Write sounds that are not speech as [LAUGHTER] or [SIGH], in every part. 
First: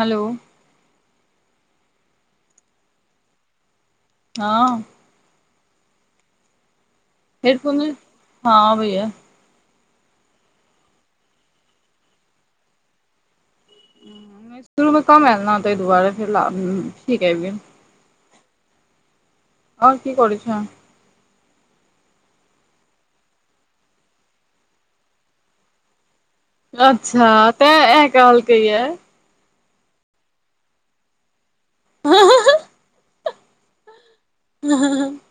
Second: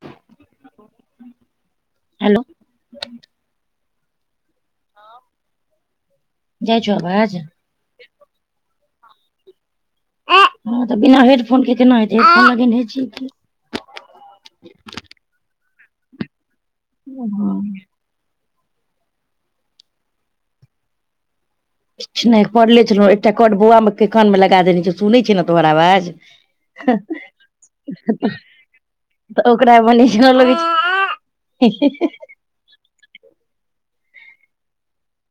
हलो hello हँ जाइ छौ अबाज देख हँ अबैय हँ तऽ बिना हेडफोन केना है छै हे लगेने शुरू मे कम आयल ने ताहि दुआरे फेर [INAUDIBLE] ओ ह गेल आओर की करै छेएं किछ नहि पढ़ले छलहुँ एकटा करड बौआमे के कानमे लगा देने छै सुनै छै ने तोहर आवाज अच्छा तें एं कहलकै ये तऽ ओकरा बनी लगै छै ह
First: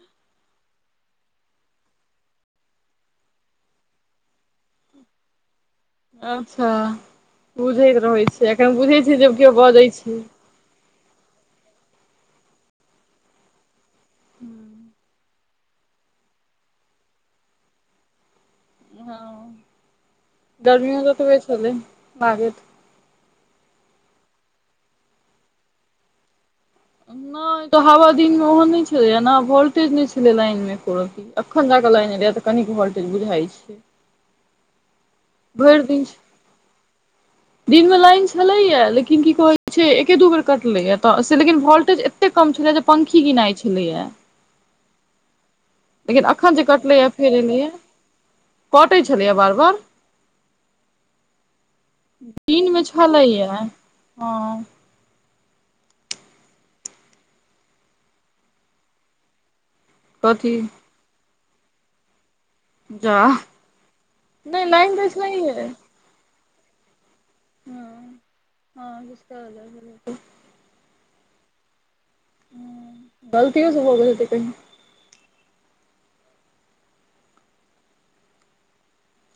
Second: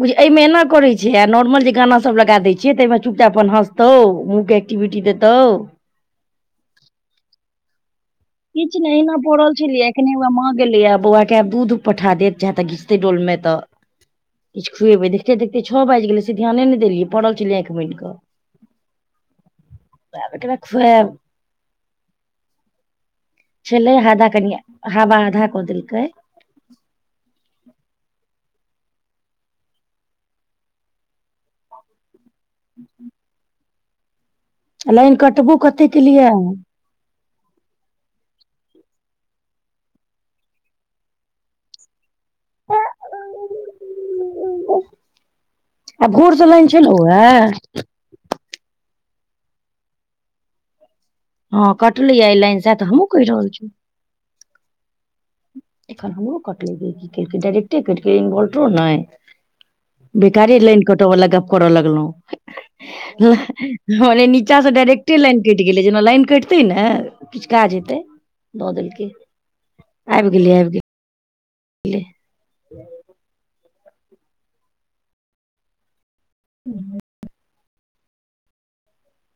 बुझिय एहिमे एना करैत छै आ नॉर्मल जे गाना सभ लगा दै छिय ताहिमे चुपचाप अपन हँसतौ मुँह एक्टीविटी देतौ अच्छा बुझैत रहै छै एखन किछ नहि बुझै अना छै जब केओ पड़ल छलियै बजै छै एखने मां गेलै बौआ के दूध पठा देव चाहे तऽ घिचते डोल मे तऽ किछु खुएबे देख देखते देखते छ बाजि गेलै से ध्यान नहि देलियै पड़ल छलियै आखिं मुइन कऽ हँ आब एकरा गर्मीयो खुआएब त ओतबे छलै [UNINTELLIGIBLE] छलै हाधा कनि हाबा आधा कदेलकै नय तऽ हवा दिन मे ओहन नै छलै ना वोल्टेज नै छलै लाइन मे एको रती एखन जाक लाईन एलैया तऽ कनिक वोल्टेज बुझाइ छै लाइन कटबो भरि कते के दिन लैया [INAUDIBLE] दिनमे लाइन छलैया लेकिन की कहै छै एके दू बेर कटलैए तऽ से लेकिन वोल्टेज ए एते कम छलैया जे पंखी गिनाइ छलैया लेकिन भोर से अखन जे लाइन कटलैया छलौए फेर एलै या कटै छलैया बार बार हँ कटलै या आई लाइन से दिनमे तऽ हमहु कहि छलैए रहल छीयौ हँ एखन हमरो कटलै गै कि केलकै इभौटरो नाय कथी बेकारे लाइन कट बला गप करऽ लगलौं जा मने नीचास नहि स लाइन दै डायरेक्टे लाइन छलैये कटि गेलै जेना लाइन कैटतै ने किछु काज हेतै दऽ देलकै चलू ह [UNINTELLIGIBLE] आबि गेलियै आबि गेल एलै गलतीओ स भ गेल हेतै कही हूँ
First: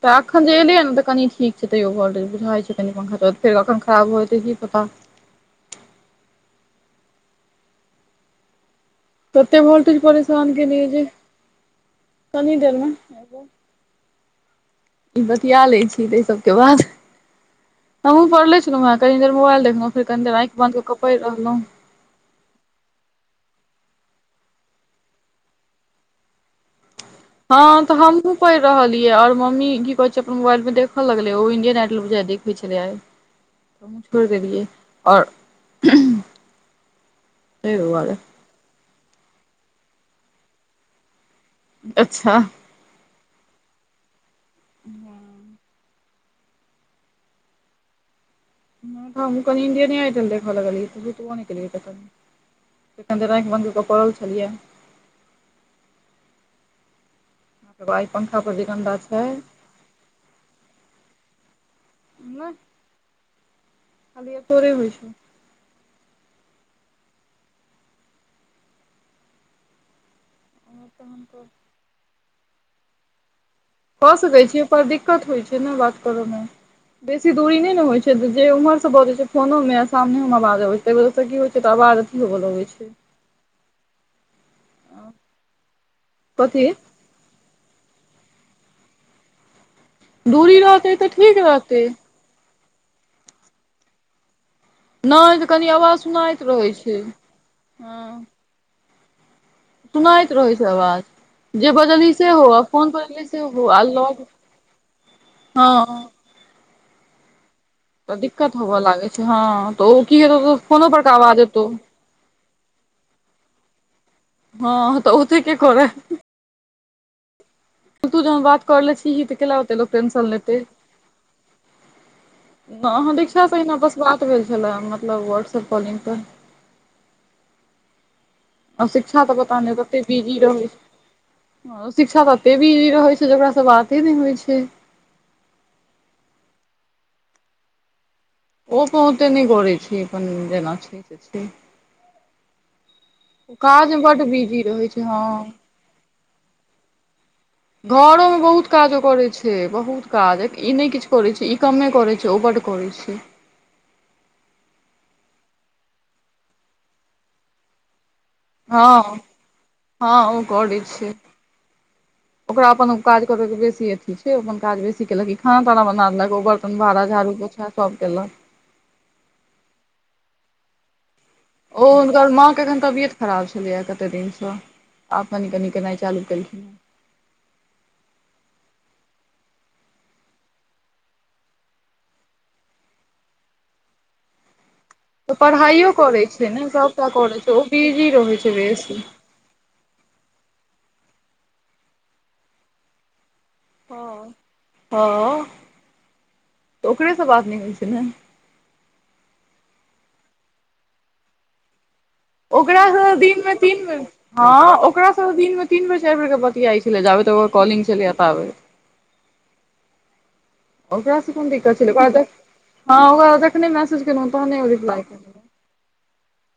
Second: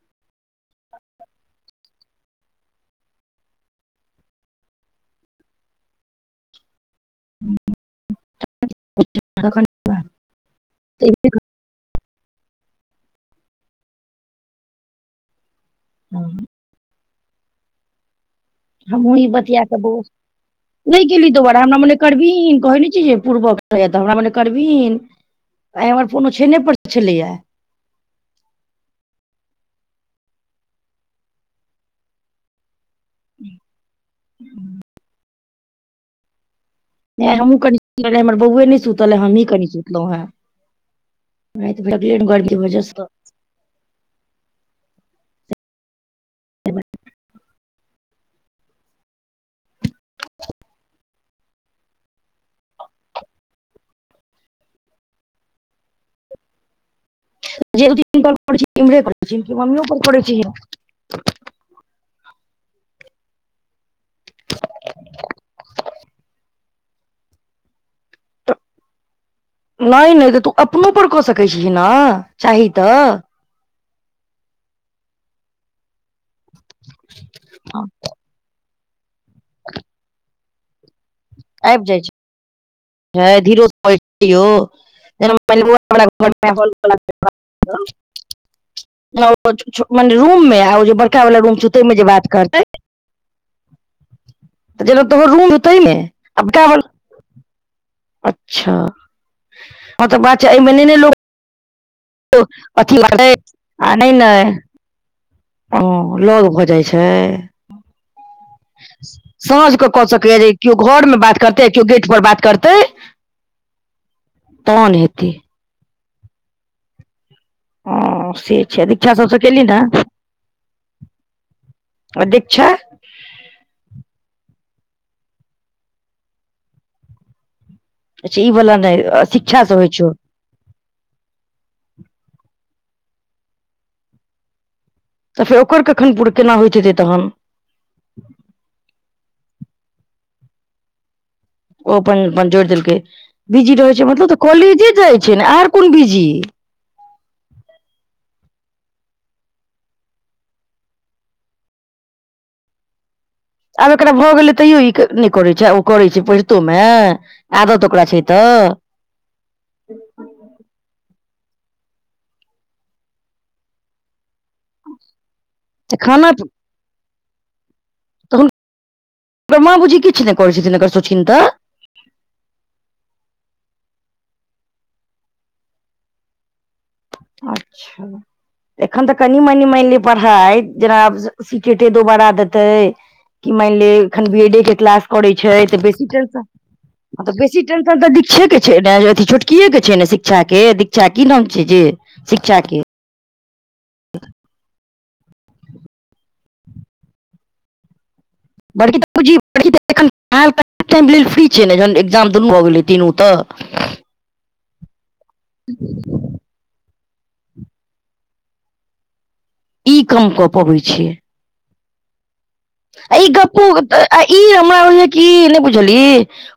तऽ एखन जे एलियै ने तऽ कनि ठीक छै तैयो भौलटेज बुझाइ छै कनि पंखा चलै फेर एखन खराब भ जेतै की पता। हूँ [UNINTELLIGIBLE] कते वोल्टेज परेशान केनेयै जे कनी देर मे ई बतिया लै छी तैई सब के बाद हमू पढ़ले छी लौ हँ हमहुँ ई कनि देर बतिया मोबाल कऽ बौआ देखलौं फेर कनि देर आँखि बंध कऽक पड़ि रहलौं करबीन कहै नै छी जे पूर्वके तऽ हमरा मने करबीन आय हमर फोन औछेने पर छलैया हँ तऽ हमहुँ पैड़ रहलियै आओर मम्मी की कहै छै अपन मोबाइल मे देख लगलेै ओ इंडियन आइडल बुझाय दे भी छलयैया आय त हमहुं छोड़ि देलियै आओर आई हमहूँ ताहि कनी दुआरे सुतले हमर बौए नै सुतला हमही कनि सुतलौं हेँ। राति भऽ गेलय ने अच्छा गाड़ी के बजह स [UNINTELLIGIBLE] हँ ह [UNINTELLIGIBLE] हमहूं कनी ईन्डियने आइडल देखऽ लगलियै उठबो नै केलियै फेर कनि देर आंखि बन्द कऽक पड़ल छलिया तकर तीन बाद एहि पंखापर प जे गन्दा छै इमहरे मम्मी पर पढ़ै छै [UNINTELLIGIBLE] नहि खालीये तोरे होइ छै नै नै तऽ तू अपनोपर कऽ तहन सकै छीही न चाही तऽ। कऽ सकै छीयै न पर दिक्कत होइ छै न बात कर मे। बेसी दूरी नै ने होइ छै जे उम्हर स बजय छै फोनो मे आ सामने उमे आबाज अबै छै। ताहि वजहसँ कि होइ छै तऽ आवाज अथी होबऽ लगै छै। ह धीरोल छै [UNINTELLIGIBLE] [UNINTELLIGIBLE] मने कथी ओ छ रूम मे दूरी आ ओ जे रहतै तऽ बड़का ठीक वाला रूम छै रहतै तै मे जे बात करतै। [INAUDIBLE] [UNINTELLIGIBLE] जेना तोहर नहि गे रूम छै कनि ताहिमे आवाज सुनाइत आ बड़का रहैत वाला छै हँ। अच्छा हतऽ सुनाइत बात छै रहै ऐमे नैने आवाज लोक जे बजली सेहो आ फोन अथी करली करतै सेहो आ नहि लॉग ने ओ लौग भऽ जाइ छै। तऽ दिक्कत होबय लागै छै हँ सांझ तऽ क ओ कऽ की सकै ये जे हेतौ केओ फोनो पर घऽर का मे आवाज बात एतौ करतै आ केओ गेट पर बात करतै। तहन हँ तऽ हेतै ओते के कऽरै। ततू हँ जहन से बात करै छै ले दीक्षा छिही तऽ सबसँ केली केलाऽ ने ओते लोक टेन्शन लेतैय। आ दिक्षा अहाँ दिक्षा से अहिना बस बात भेल छले मतलब व्हाट्सअप कॉलिंग पर। अच्छा ई बला आ शिक्षा तऽ पता नहि कते बीज जी रहय छै। शिक्षा तऽ एते बीजी रहै छै जे ओकरा से बाते नहि होइ छै। तऽ फेर ओकर कखन पूर केना होइत हेतै तखन। ओ बहुते नहि बढय छै अपन जेना छै से छै। ओ अपन अपन जोड़ि देलकै ओ बिजी रहैत काजमे छै बड्ड मतलब तऽ बिजी रहै कॉलेजे जाइ हँ छै ने आर कोन बिजी। घरोमे बहुत काज ओ करैत छै बहुत काज ई नहि किछु करैत छै ई कमे करैत छै ओ बड करय छै। आब एकरा भऽ गेलै तैयो ई नहि करै छै आ ओ करै छै पढ़ितो मे आदत ओकरा छै तऽ। हँ हँ ओ कऽरय छै। ओकरा अपन काज करबैके बेसी अथी छै अपन काज बेसी केलक कि खाना ताना बना खाना लेलक ओ बर्तन भाड़ा झाड़ू पोछा सभ केलक। ओकर मां बुझी किछु नहि करै छथिन सोचथिन तऽ। ओ हुनकर माँ के एखन तबियत खराब छलैएा कते दिनसँ। आब कनि कनी केनाइ चालू केलखिन अच्छा एखन तऽ कनि मनि मानि ले पढ़ाइ जेना आब सिटेटे दोबारा देतै की मानि ले एखन बी एड ए के क्लास करै छै तऽ पढ़ाइयो बेसी करैत छै ने सभटा टेंशन करैत छै ओ बेसी टेंशन बिजी तऽ रहैत दिक्षे के छै बेसी न छोट कीए के छै ने शिक्षा के दीक्षा की नाम छै जे शिक्षा के ह हँ ओकरेसँ बात नहि होइ छै न बड़की फ्री छै कि [INAUDIBLE] जाम दुनू भऽ गेलै तीनू ओकरासँ तऽ दिनमे तीन बेर हँ ओकरा सबसँ दिन मे तीन बेर चारि बेर के बतियाइत छलै जाबे तऽ ओकर कॉलिंग छलै एताबै ई कम कऽ पबैत छियै ओकरासँ कोन दिक्कत छलैऽ आ ई गप्पू आ ई तहने ओ हमरा रिप्लाई बुझाय केलक की नहि बुझली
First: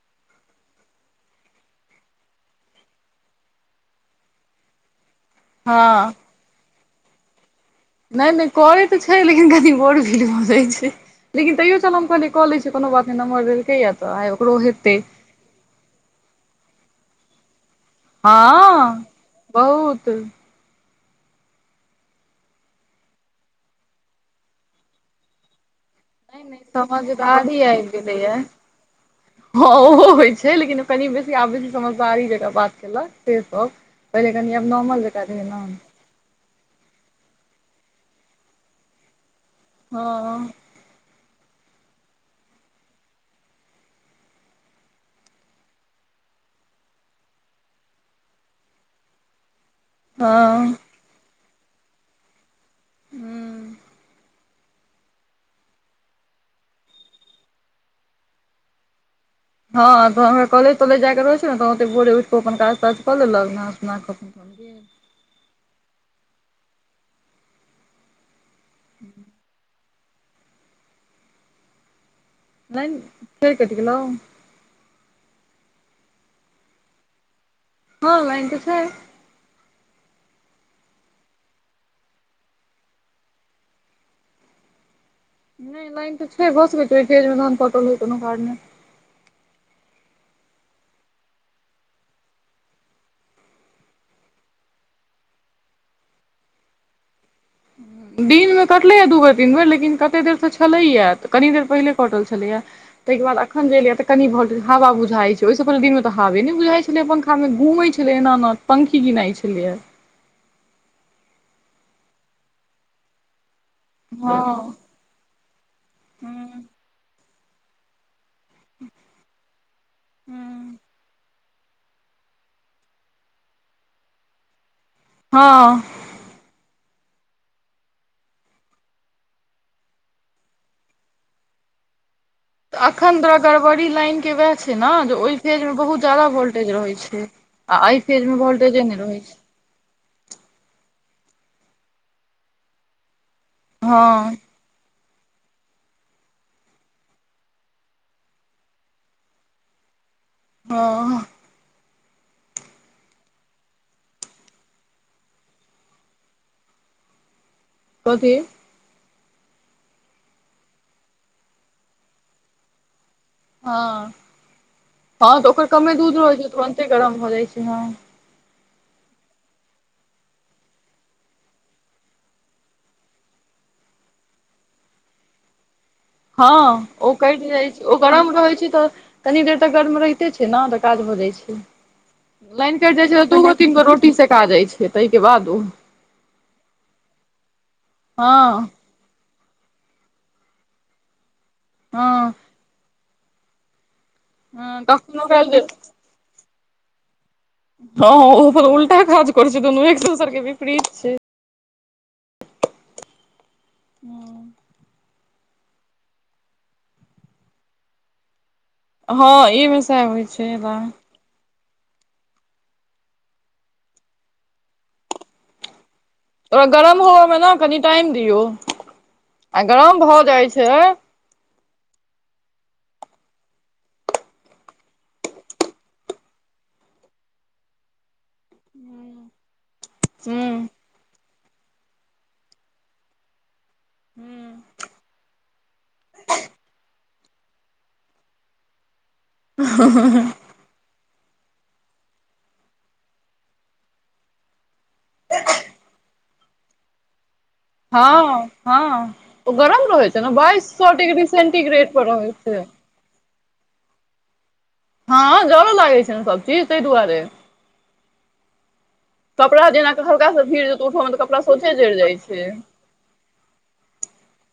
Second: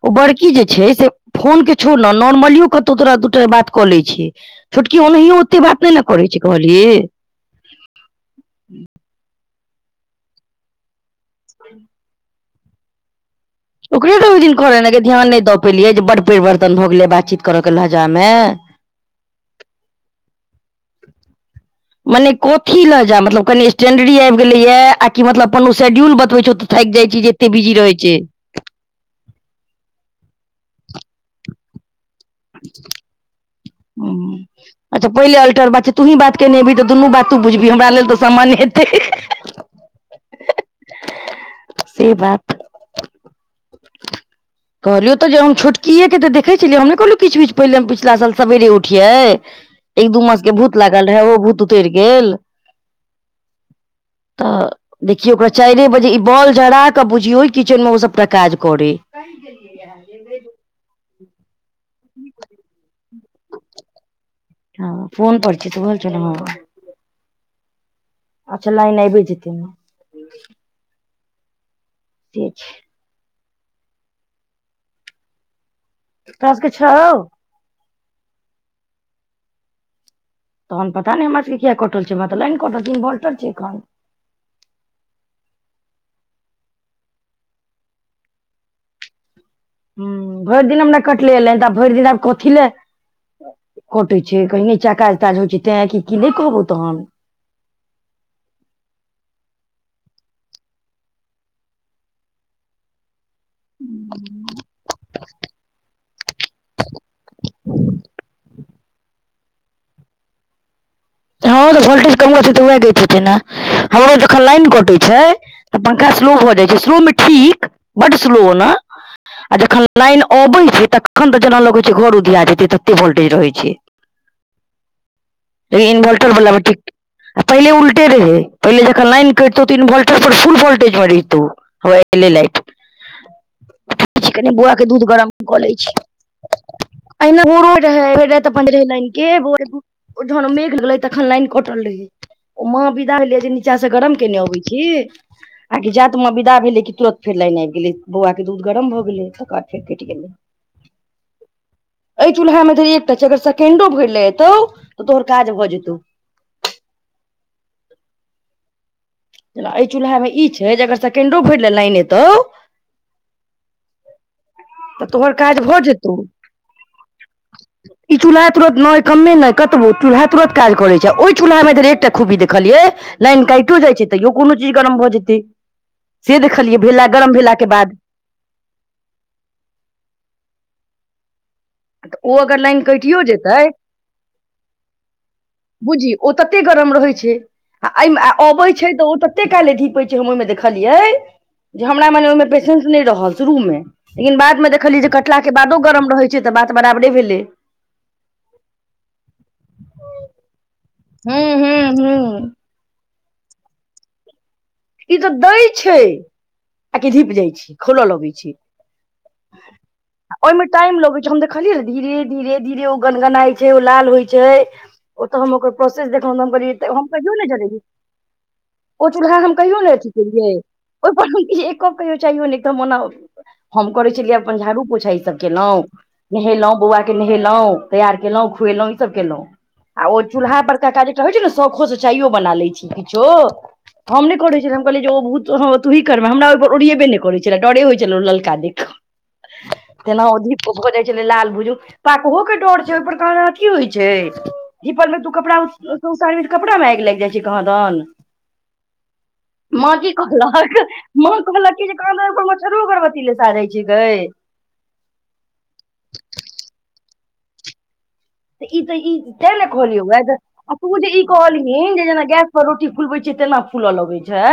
ओ बड़की जे छै से फोन के छोर न नॉर्मलियो कतहु तोरा दू टा बात कऽ लैत छै छोटकी ओनहियो ओते बात नहि न हँ करै छै कहलियै नहि नहि करै तऽ छै लेकिन कनि बोर फिल भऽ जाय छै लेकिन तैयो चल हम कनि कऽ लै छै कोनो बात नहि नमहर भेलै ओकरे तऽ ओहि दिन करेना के ध्यान नहि दऽ पेलियै जे बड परिवर्तन भऽ गेले बातचीत करऽ के लहजा मे हँ बहुत मने कथी लऽ जा मतलब कनी स्टैंडरी आबि गेलैएा आ कि मतलब कोनो शेड्यूल बतबै छौ नहि तऽ थाकि जाइ छै जे एते समझदारी बिजी आबि रहै छै गेलैए हँ ओहो होइ छै लेकिन कनि बेसी आब छै समझदारी बात केलक से सब पहिले कनि आब नॉर्मल अच्छा जकाँ पहिले रहै नऽ अल्टर बात छै तूही बात केनेबही तऽ दुनू बात त बुझबही हमरा लेल तऽ सामान्य हेतै हँ से बात [INAUDIBLE] कहलियौ तऽ जे हम छोटकिए केँ तऽ देखे छलियै हम नइ कहलियो किछ बिच पहिले हम पछिला साल सबेरे उठियै [INAUDIBLE] एक दू मास केँ हँ भूत लागल रहै ओहो भूत उतैर गेल हुँ तऽ देखियौ ओकरा चाइरे बजे ई बॉल जरा कऽ बुझियौ किचेन मे ओ सभटा काज करै हँ तऽ हमरा कलेज तलेज जाय के रहै छै ने त ओते भोरे उठिके अपन काज ताज कऽ लेलक नहा सोना कऽ गेल हँ फोन पर [UNINTELLIGIBLE] हँ अच्छऽ लाइल आइबे जेतै नऽ [UNINTELLIGIBLE] लाइन फेर कइट गेलो तोय सबके छौ हँ लाइन तऽ छै तहन पता नइ हमर सबके किया कटल छै हमरा तऽ लाइन कटल छै इन्वर्लटर छै एखन नय लाइन तऽ छै भऽ सकैे ओय फेज मे तहन कटल होइ कोनो कारने हुँ भरि दिन हमरा कटले य लाइन तऽ भइर दिन आब कथि लऽ कटै छै कहि निचा काज ताज होइ छै तै कि की नय कहबौ तहन दिनमे कटलै य दू बेर तीन बेर लेकिन कतेक देर तऽ छलैय यऽ तऽ कनी देर पहिनेे कटल छलैय ताहि बादखन जे एलै तऽ कनि वोलटेज हवा बुझाइ छै ओहिसँ पहिने दिन मे तऽ हावे नय बुझाइ छलै अपन मे घूमै छले एना एना पंखी गिनाइ छलैे यऽ हँ तऽ वोल्टेज कम रहतै तऽ वैह दैत हेतै हमरो जखन हँ लाइन हूँ कटै छै तऽ पंखा स्लो भऽ हूँ जाइत छै स्लोमे ठीक बड्ड स्लो ओना जख लाइन अबै छै तखन जेना लगै छै घर उधिया जेतै तते वोल्टेज रहै छै हँ इन भोलटर बला बेट्रीक आ पहिले उल्टे रहै पहिले जखन लइन करटितौ तऽ इनवोल्टर पर फुल वोल्टेजमे रहितौ होवै एलै लाइट अखन तोरा गड़बड़ी लाइन केँ वैह कनि बौआ छै के दूध नऽ जे गरम ओहि कऽ फेज मे लै छी बहुत जदा वोल्टेज रहै छै अहिना भोरो आ रहै एहि फेज भरि मे राति अपन भोलटेजे नय लाइन रहै के छै भोरे जहन मेघ गेले तखन लाइन कटल रहे ओ माँ विदा भेले जे निचा से गरम हँ केने अबे छी आ की जात माँ विदा भेले कि तुरत फेर लाइन आइब गेलै बौआ केँ दूध गरम भऽ गेलै तकर बाद फेर कइट गेलै हँ एहि चूल्हामे धैर एकटा छै अगर सेकेंडो भैर लऽ एतौ तऽ तोहर काज भऽ जेतौ कथी जेना एय चूल्हामे ई छै जे अगर सेकेंडो भैर लऽ लाइन एतौ हँ हँ तोहर तऽ काज ओकर भऽ कमे जेतौ दूध रहै छै तुरन्ते गरम भऽ जाइ छै हँ ई चूल्हा तुरत नय कमे नय कतबो चूल्हा तुरन्त काज करै छै ओहि चूल्हामे धैर एकटा खुबी देखलियै लाइन काटियो जाइ छै तैयो कोनो चीज गरम भऽ जेतै से देखलियै हँ भेला ओ गरम कटि भेला के जाइ छै ओ बाद गरम रहै छै तऽ तनी देर तक गरममे रहिते छै ने तऽ काज भ जाय छै ओ अगर लाइन कटि जाय कटियो छै दूगो जेतै तीन गो रो कुट्टी से काजय छै ताहि के बाद ओ बूझी ओ तते गरम रहैत छै आ एहि मे हँ अबैत त ओ तते काल धीपै छै हम देखलियै हमरा मानि हँ नहि रहल शुरू मे लेकिन बाद मे हँ देखलियै जे कखनो कटला काल के बादो गरम रहैत छै तऽ बात बराबरे भेलै हँ ओ अपन उल्टा काज करझ छै दुनू एक दोसर के विपरीत छै हँ हू हूँ हूँ ई तऽ दै छै आ कि धीप जाइ छी खोलऽ लगै छै हँ ई मे सबइ छै ओहिमे टाइम लगै हम देखलियै ने धीरे धीरे धीरे ओ गनगनाइ छै ओ लाल होइ छै ओ तऽ हम ओकर प्रोसेस देखलौ त गरम हम होबय कहियो मे नहि ने देखलौ कनि टाइम दियौ ओ चुल्हा आ गरम भऽ जाइ छै [INAUDIBLE] हम करै छलियै अपन झाड़ू पोछा ई सब केलौ नहेलहुँ बौआ के नहेलहुँ तैयार केलहुँ खुएलहुँ ईसभ केलहुँ आ ओ हूँ चूल्हा परड़का काज जेटा होइ छै ने शौखो से चाइयो बना लैत छी किछो हम ने करै छलौ त कहल बहुत ह तुही करब हमरा ओहि उड़ियबे नहि करै छल डरे होइ छल ललका देख के तेना ओ भऽ जाइ छलै लाल भूजू पाकहो के डर छै ओहिपर कहादन अथी होइ छै ईी पल तू कपड़ा सौ सी कपड़ा मे आगि लागि जाइ छै कहाँदन हँ हँ ओ गरम माँ रहै की छै ने बाइस कहलक सए डिग्री माँ कहलक की सेंटीग्रेड जे पर रहै कहादन छै मच्छरो अगरबत्ती लेसा रहै छिके हँ जरो लागैत छै न सभ चीज ताहि दुआरे तऽ ई तऽ ई तै ने कपड़ा जेना कहलियौ गे हल्का सा भीड़ आ जेतौ तू उठो जे मे तऽ ई कपड़ा सोझे कहलिहेन जरि जाइ जेना गैस छै पर रोटी फुलबैत छियै तेना फूलऽ लगैत छै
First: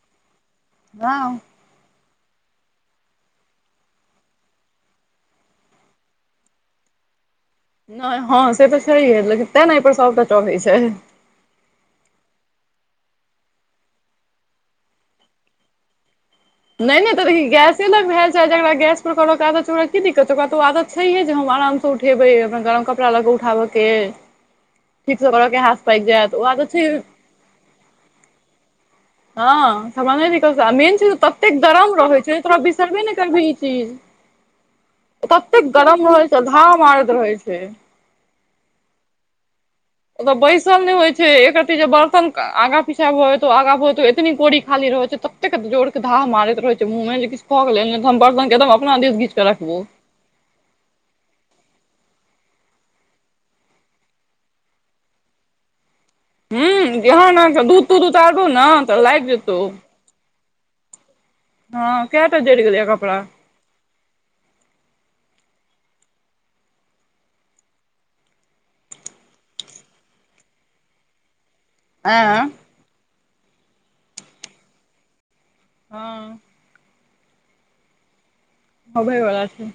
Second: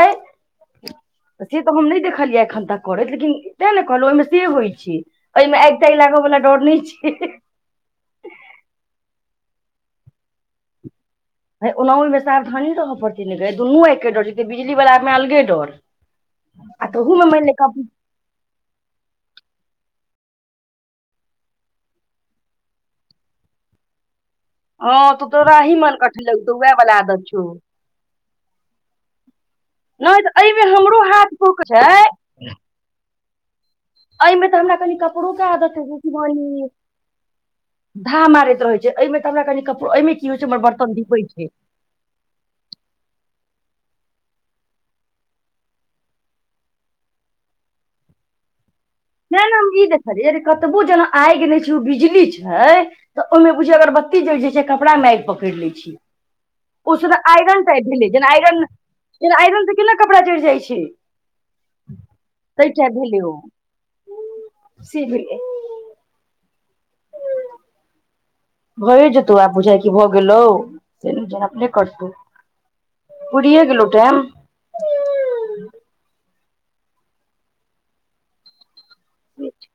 हं तऽ से तऽ हम नहि देखलियै एखन तक करैत लेकिन तैँ ने कहलहुँ ओहिमे से होइत छै ओहिमे आगि तागि लागऽ बला डर नहि छै नहि हँ से तऽ छैहे लेकिन तें ने पर सबटा डरै छै हे ओना ओहिमे सावधानी रहऽ पड़तै नै दुनू आगिक के डर जेै बिजली वलामे अलगे डर आ नहि नहि तोहू मे तऽ मानि ले गैस तक ल गैस पर आदत छै ओकरा कि दिक्तत ओकराआदत छै हे। जे हम आराम से उठेबे कपड़ा लऽ के उठाबऽ के हँ ठीक से करऽ के हाथ पाकि जायत ओह आदत त छैहे अचछो हँ नहि तऽ समझ एहिमे मेन हमरो चीज हाथ ततेक पक छै गरम रहैत छै। तोरा बिसरबे नहि करबिही चीज एहिमे तऽ हमरा कनि कपड़ो के ततेक आदत छै गरम रहै छै। शिवानी धा मारैत रहै छै। धा मारैत रहै छै। एहिमे तऽ हमरा कनि कप एहिमे ओतऽ की होइ छै हमर बैसल नहि बर्तन होइ धिपै छै। एक जे बर्तन आगा पीछा आगा बतो एतनी कोरी खाली रहे छैे तते जोर धा मारैत रहै छै मुँहमे जे किछ भऽ गेल नहि नहि हम ई देखलहियै कतबो जेना आगि गेल नहि छै ओ बिजली छै। तऽ ओहिमे बुझि अगरबत्ती जैल जाय छै। कपड़ा म आगि पकड़ि लै छै हूँ ओ स [UNINTELLIGIBLE] जहाँ ने आयरन दूध टाइप तूध भेलै जेना उतारबौ आयरन ने तऽ लागि जेना जेतौ आयरन से केना कपड़ा जैड़ जाइत छै हँ के टा जइड़ तै गेलै कपड़ा सहीए भए जेतौ आ बुझाइ कि भऽ गेलौ [INAUDIBLE] अपने करतौ आँय पुरियो गेलो टाइम हँ अबै वला छै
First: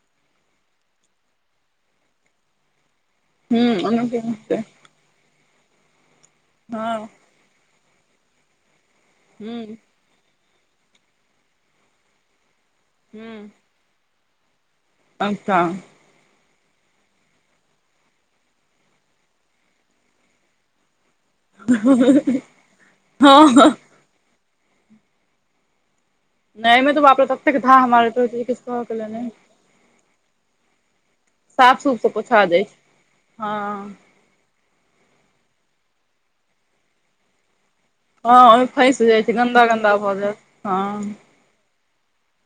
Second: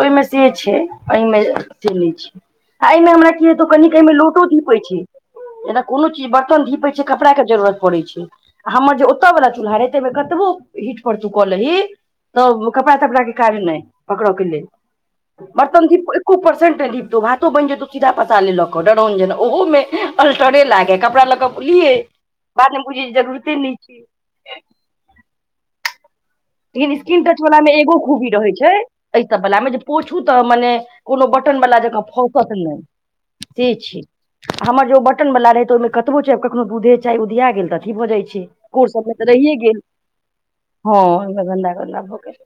ओहिमे से छै एहिमे से नय छै आ एहिमे हमरा कि हूँ हैतो कनि क ऐ ओना मे लोटो धीपे छै एना कोनो चीज बर्तन धीपे हँ छै कपड़ा के जरूरत पड़ै छै आ हमर जे ओतय वाला हूँ चूल्हा रहै तेइ मे कतबो हिट पर तू कऽ ली ही तब कपड़ा तपड़ा के हूँ काज नय पकड़ऽ के लेल अच्छा बर्तन धी एको परसेन्ट नय डिपतौ भातो बैन जेतौ सीधा पसारे लऽ कऽ डउन जेना ओहोमे अल्टरे लागै कपड़ा लऽ कऽ ऊ लिए बाद मे बुझी जरूरते हँ नय छै नहि मे लेकिन तऽ बाप स्क्रीन रे टच ततेक वला मे धाह एगो मारैत खूबी रहै किछु छै कहऽ के लेल एह नहि सब वला मे जे पोछू तऽ मने कोनो बटन वाला साफ सूफ जकाँ से पोछा फँसत दै छै नय हँ से छै हमर जो बटन वला रहै तऽ ओहिमे कतबो छै कखनो दूधे चाहे उधिया गेल रह अभि भ जाइ छै हँ ओहिमे कोर सब फँसि मे जाइ तऽ छै रहिए गन्दा गेल गन्दा भऽ जायत हँ ओ गन्दा गन्दा भ गेल